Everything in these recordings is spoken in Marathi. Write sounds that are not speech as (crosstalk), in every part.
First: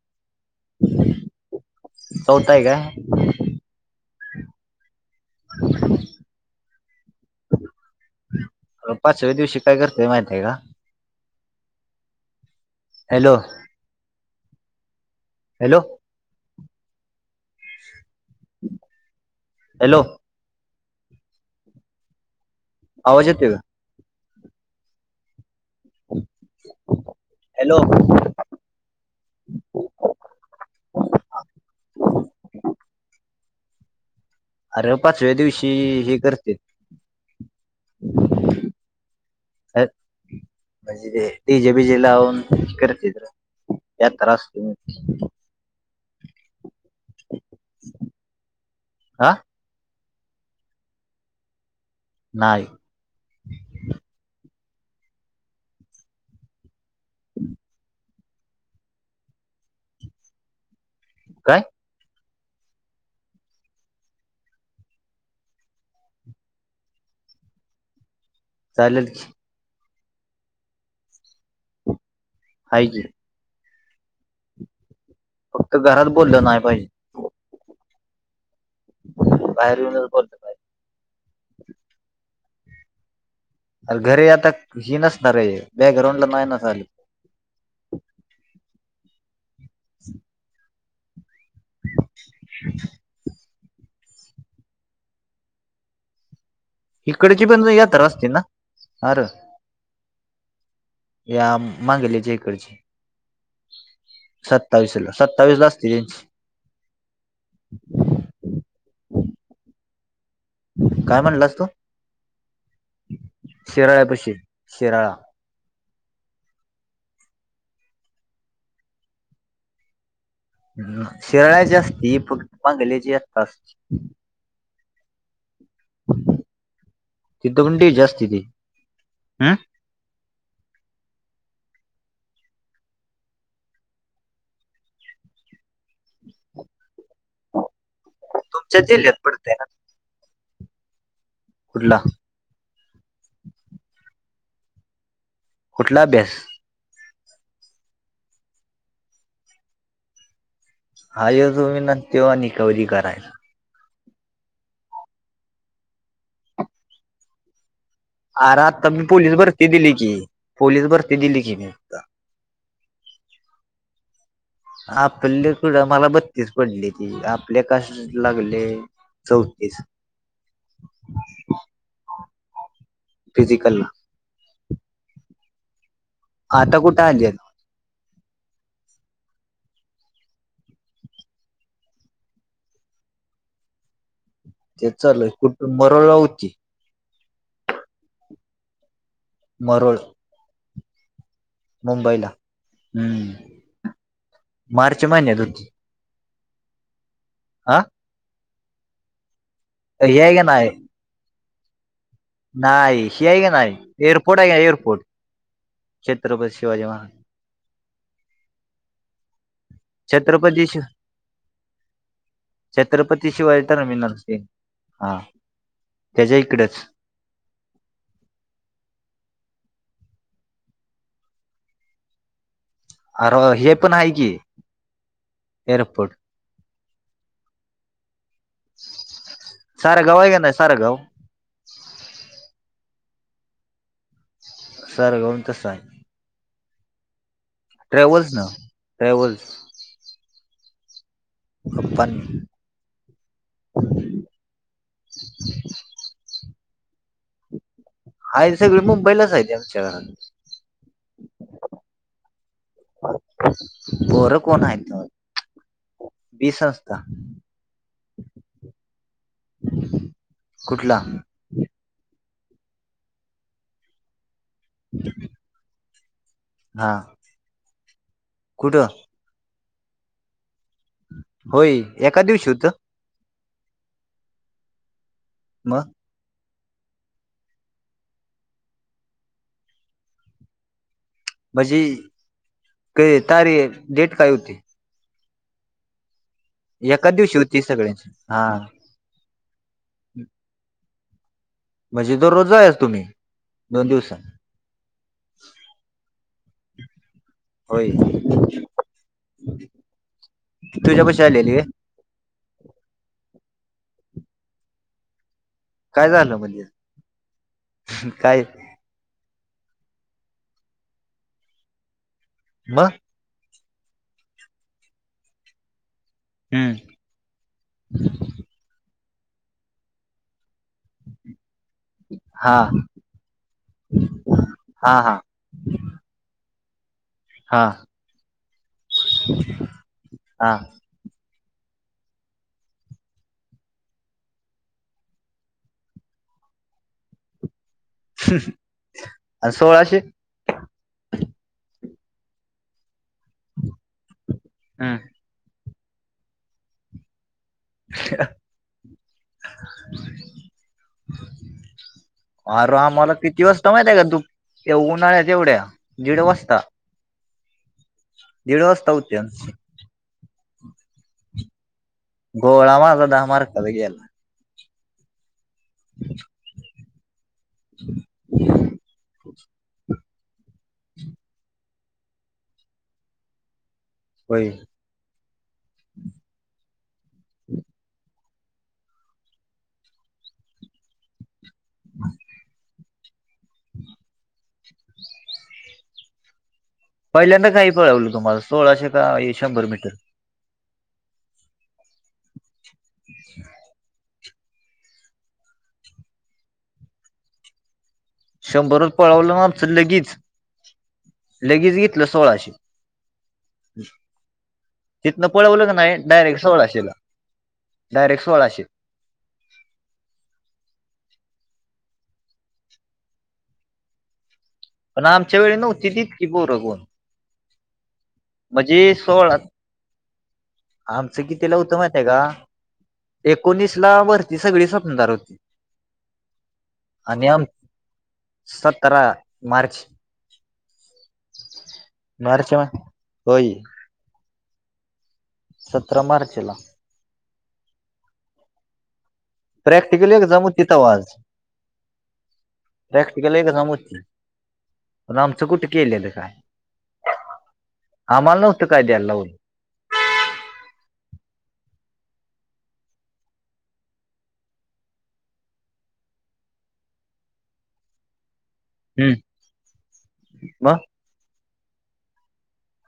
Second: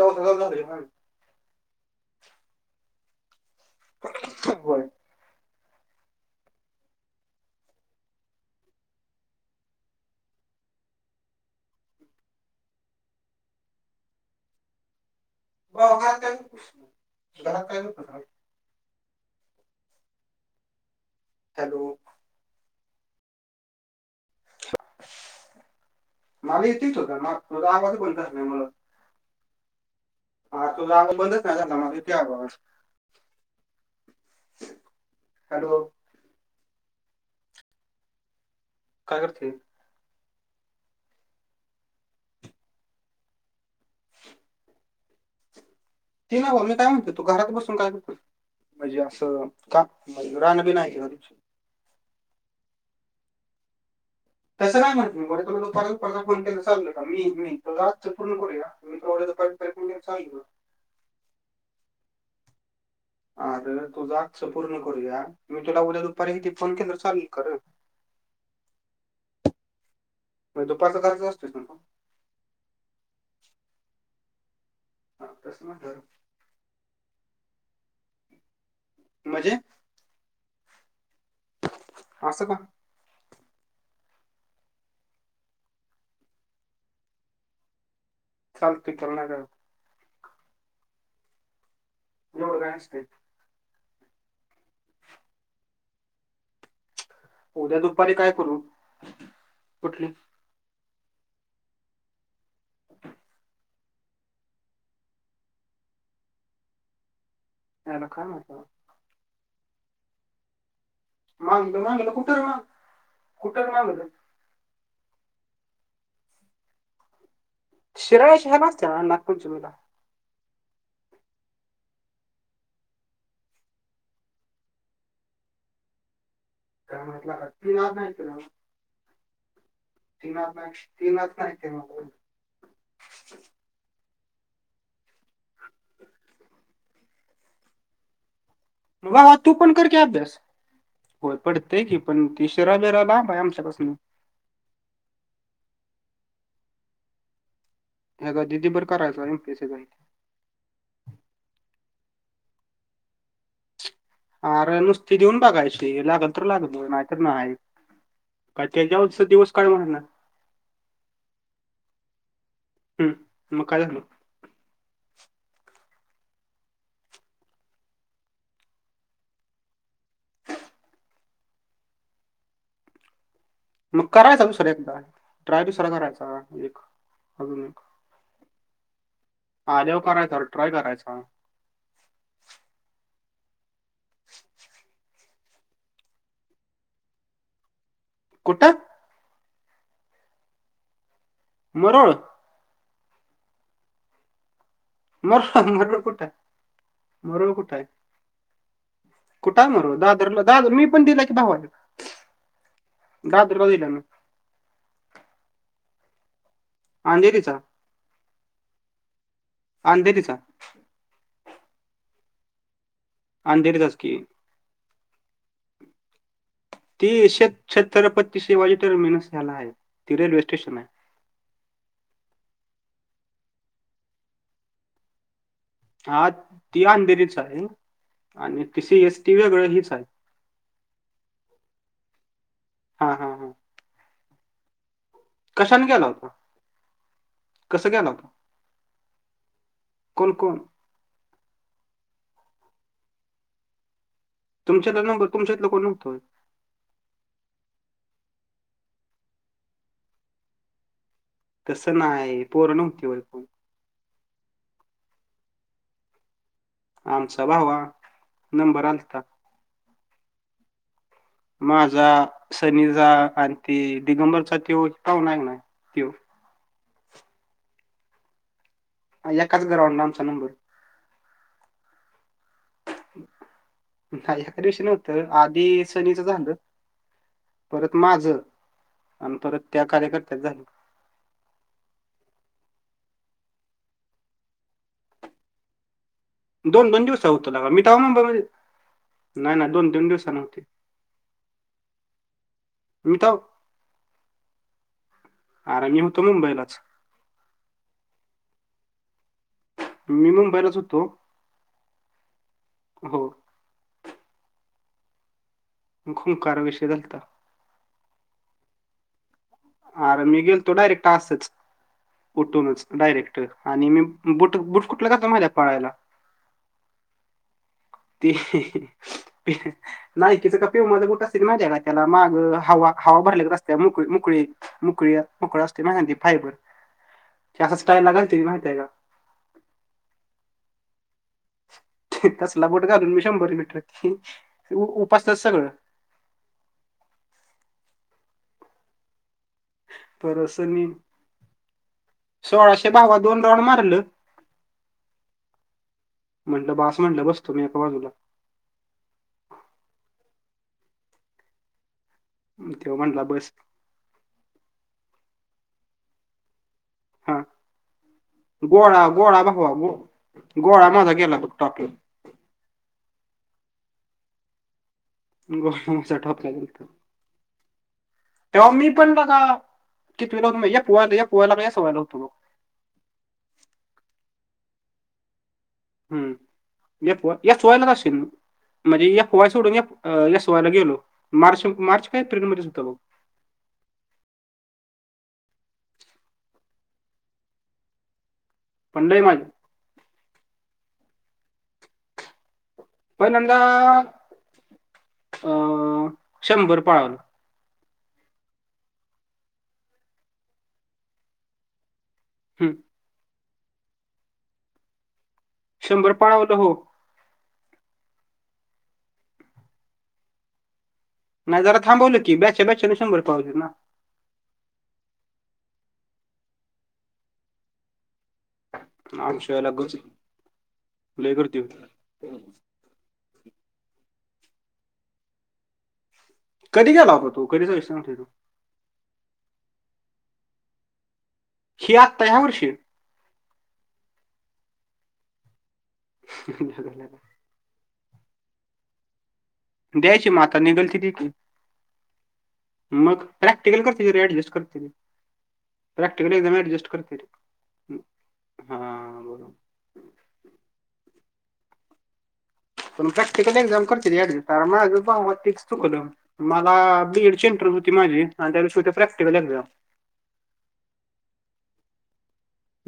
चौस हजार झा होौताय का ब पाचव्या दिवशी काय करततेय माहितय आहे का हॅलो हॅलो ब घ हॅलो हॅलो आवाजेते मला इथेच होत म त हॅलो आवाज कोणता अस नाही मुला हा तो जाग बंदच नाही झा माझ त्या बस अरे पाचव्या दिवशी हॅलो हे करते काय करते अ म्हणजे ते डी जे बीजे लावून करत या त्रास तु्ही ती नाही ब मी काय म्हणतेो तो घरात बसून काय करतो म्हणजे हा असं का भ रान बी नाही क कर नाहीय तसं नाही म्हणत मी ब तला तो पर परत फोन केला चाल का मी मी त पूर्ण करूया मी ांगलो काय अर तुझा अक्ष पूर्ण करूया मी तुला उद्या दुपारी हिथती फोन केलं चालेल कर चालेल की म तु पाचचा कच असतेस ना का हा जे हा, तसं फक्त नाही घरात बोललं नाही पाहिजे म्हणजे बाहेर येऊन पत अस सं का. अर घरी आता हि नसणार आहे बॅकग्राऊंड ला नाही नसली चालत चालणार हो रा असते इकडची पण पद्या यात्रा दुपारी असते काय ना करू अरे कुठली या मागेल्याच्या इकडची सत्तावीसला सत्तावीस ला असते त्यांची ह लोखा नात काय म्हणलास तु‌ मागलं मागलं कुठं रे माग कुठं रे मागलं शिराळ्यापशी शिराळा शिराळे शहर नाचते नागपूर जुलला ह शिराळ्याची असती फक्त बांगल्याची असस् अस काय म्हटलं का? तीन तिथपन आज डेज नाही आसतय केलं ते हम्. तीन तीनच नाही ते (inaudible) तुमच्या जिल्ह्यात बा पडतय तू ना पण करते अभ्यास होय पडत की कुठला पण तिशरा बिराला भया आमच्याकस नाही कुठला अभ्यास ह्याचा दिदीर करायचं आणि पैसे जा हा ये तुम्ही ना तेव्हा रिकवी करायच अरे नुसती देऊन बघायची लागल तर लागत नाहीत नाही अर काय आता मी त्याच्यावरचा पोलीस दिवस काय भरती दिली म्हणणार की पोलीस भरती दिली की मी आ हम्म मग काय झालं? आपले कड मला बत्तीस पडली ती आपल्या कास लागले चौतीस. फिजिकला. मग करायचा दुसऱ्या एकदा ट्राय दुसरा करायचा आता एक कुठे आली अजून एक. आल्यावर करायचा ट्राय करायचा. तेच चालय कुठं मरोळा उची. कुठं? मरोळ. मरोळ मुंबईला हम्म. मार्च महिन्यात मर होती मरोळ कुठाय, मरोळ हा कुठाय? कुठाय मरोळ हे आहे दादरला का नाही दादर मी पण दिलाय की भावाला. नाही हि आहे का दादरला नाही दिला ना एअरपोर्ट आहे का एअरपोर्ट छत्रपती शिवाजी महा अंजेरीचा. अंधेरीचा छत्रपती शि छत्रपती शिवाजी अंधेरीचाच तरमीनार की ते. हा तेज्या इकडचं. ती शेत छत्रपती शिवाजी तरमेनस्याला आहे ती रेल्वे स्टेशनाय. अरं हे पण आहे की हेर हा ती अंधेरीच आहे. आणि ति सी एस टी वेगळं हीच आहे. सारगाव का नाही सारगाव हा हा ह. सरगवून कशाने गेला होता? कसं गेला होता ट्रॅव्हल्स नं ट्रॅव्हल्स. कोण कोण? पप्पा अन मी. तुमच्याल नंबर तुमच्यातल कोण नव्हतं होय? हाय सगळी मुंबईलाच आहे आमच्या घरातली. तसं नाही पोर नव्हती वय कोण? पोरं कोण हाईत वीस नसता. आमचा भावा नंबर आलता. कुठला? माझा सनीचा आणि ते दिगंबरचा तो पाहुना हाय का नाय त्यो. हा. कुठं? यकाच ग्राउंडनं आमचा नंबर. होय एका दिवशी होतं? नाही एका दिवशी नव्हतं आधी मग सनी चं झाल परत माझं अन परत त्या कार्यकर्त्याचं झालं. म्हझी कय ता रे डेट काय होती? दोन दोन एकाच दिवसाव दिवशी होतं होती लगा मी तवा सगळ्यांची मुंबई मधी हा नाही नाही दोन दोन दिवसानं होती. म्हजे दररोज जायाच तुम्ही मी तेव्हा दोन दिवसानं? आरं मी होतो मुंबईलाच. होय मी मुंबईलाच होतो तुझ्यापशी आलेली होय? हो. काय झालं खूप म्हणजे विषय झालता काय? आर मी गेलतो डायरेक्ट आसचं मग उठूनचं डायरे क्ट आणि मी बुट बुट कूटलं घाटलेलो म्हायताय पळायला? हम्म. ते (unintelligible) नायकीच का पिव मा गुट असतेी माझ्या का त्याला माग हा हवा हवा भरले रस्ते मुकळी मुकळी हा हा मोकळ असते माहि फायबर क हा असा स्टाई लागय माहितीय का. हा तसला बोट घालून मी शंभर मीटर उपासतात सगळं आणि सोळाशे परसनी‌. सोळाशे भावादोडवण मारलं हम्म म्हटलं बास म्हटलं बसतो मी एका बाजूला (inaudible) अर तेव्हा आम्हाला म्हटला किती बस वाजता माहित आहे का तू उन्हाळ्यात तेवढ्या दिड वाजता. हा दीड वाजता गोळा गोळा उठत्यात बघवा ग गोळा माझा गेला बघतो आपलं गोळा मला दहा मार्क कावे घेला गसा ठॉप लागत तेव्हा मी पण बगा कीतवीला होतो माहित हाय एफ वाय काय यस वाय ला होतो. फाइव हम्म या या चोयला असश म्हणजे या एफ वाय सोडून यस वाय‌ गेलो मार्च मार्च काय एप्रिलमध्ये होत बघ. पहिल्यांदा काही पळवलं तुम्हाला सोळाशे पण लय काय माझं शंभर मीटर. पण नंदा अ शंभर पळावलं शंभरच पळवलं आमचं लगेच लगेच घेतलं सोळाशे हम्म. तिथनं पळवलं क नाही शंभर डायरेक्ट पाळावलं हो सोळाशेला. डायरेक्ट सोळाशे. नाही जरा थांबवलं की ब्याच्या बचं शंभर पावज ना. पण आमच्या वेळी नव्हती तितकी बोघून म्हणजे सोळा आमच्या गर्दी आमचं लय कितीला गर्दी होती उतमत आहे का. एकोणीस ला वरती सगळी स्वपनदार होती कधी घ्याला आणि होत तो आम कधीचा विषय तो सतरा मार्च ही आत्ता ह्या मार्च म वर्षी होय सतरा मार्चला प्रॅक्टिकली एक द्यायची मग जम आता तिथं निघल ती वाज ती प्रॅक्ट मग प्रॅक्टिकल करते रे, ऍडजस्ट करते रे. केम चकुट केलेले का प्रॅक्टिकल एकदम ऍडजस्ट करते रे. आम्हाला नव्हतं हा काय द्याय लावल. बरोबर प प्रॅक्टिकल एक्झाम करते कारण मग तेस तू कलम मला बीएड ची इंटरेस्ट होती माझी आणि त्याविष प्रॅक्टिकल एक जा म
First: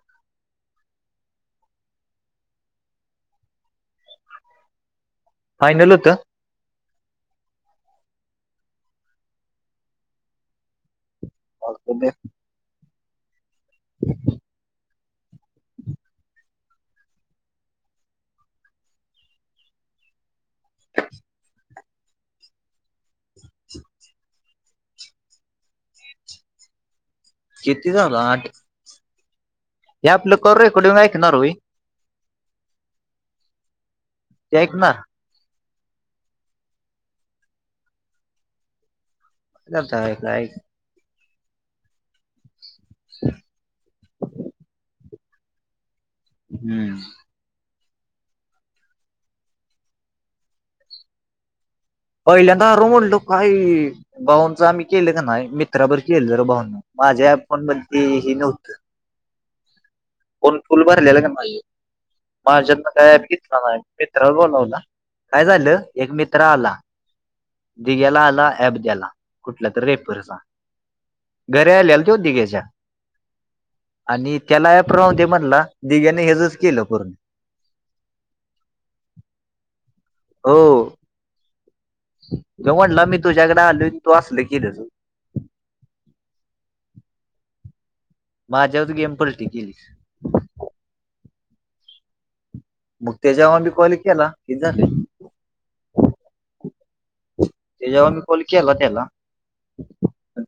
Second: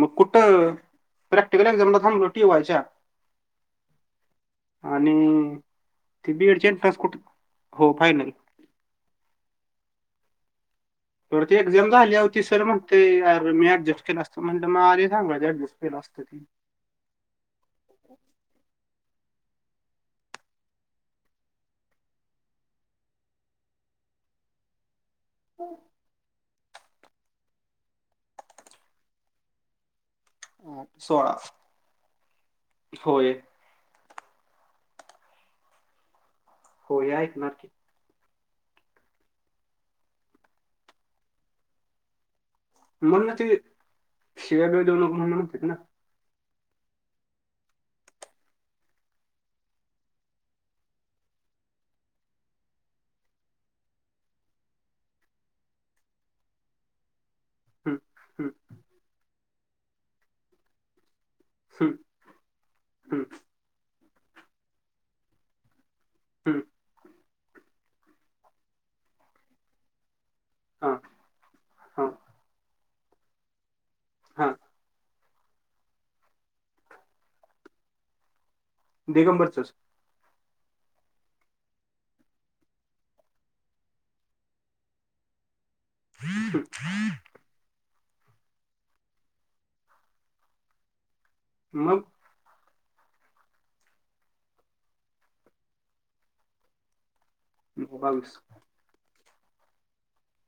मग कुठं प्रॅक्टिकलक् जमला थब रोटी व्हायच्या आणि फायनल होतं ते बीएड एंट कुठ हो फायनल ती एक्झाम झाली होती सर म्हणते अर मी ऍडजस्ट केला असतो म्हटलं मग अे सांगला ऍडजस्ट केला असतो होरी. हो. छतीस आठ हे आपलं करूयकड आठ, सोळा ऐकणारय. होय तेऐक ना. हो ऐकणारकीी ता एक. मग ना ते शेव्या बीव्या देऊ नको म्हणत होतात ना ते. हम्म. पहिल्यांदार म्हणलं काही बाहंच आम्ही केलं का नाही मित्राबर केलं र बाहंना. माझ्या फोन हम्म, मही हम्म, नव्हतं. कोण फुल भरलेलं नाही हम्म, म ज्यांना काय हम्म, घेतला नाही. मित्रवर बोलावला काय झालं एक मित्र हम्म, आला. दिघ्याला आला ऍप द्याला कुठला तररी रेफरचा. हा घर हा आलेलती तो दिग्याच्या आणि हा त्याला अप रा दे म्हणला दिग्याने हेचच केलं पूर्ण. दिगंबरचंच. हो. (unintelligible) ज म्हटलं मी तुझ्यागड आलो तू असल कि. हम्म हम्म. माझ्यावरती गेम पलट गेली मग. मग त्याच्यावर बी कॉल केला कि झाल. ते जेव्हा मी बावीस कॉल केला त्याला.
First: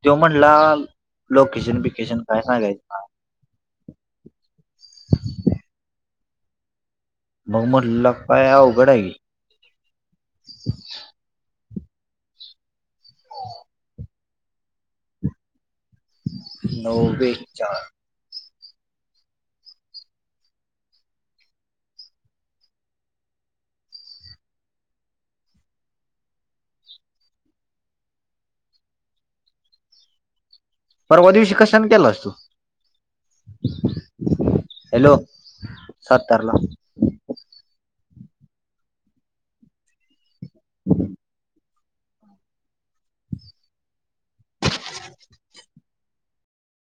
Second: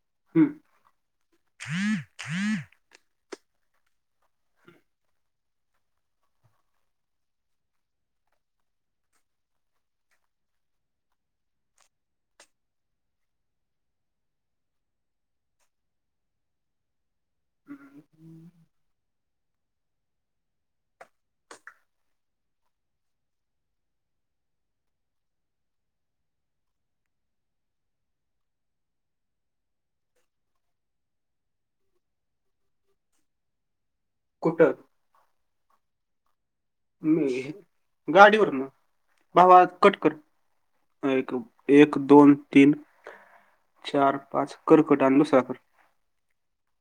तो म्हणला हम्म. लोकेशन विकेशन काय सांगायचं. मग म्हनल लका काय अवघड हाय की. नव्वेे चार. परवा दिवशी कशान केलास तु. कुटं. हॅलो सतारला. म गाडीवर ना भावा कटकर एक. एक दोन तीन चार पाच कर्कट आणि लुसाका.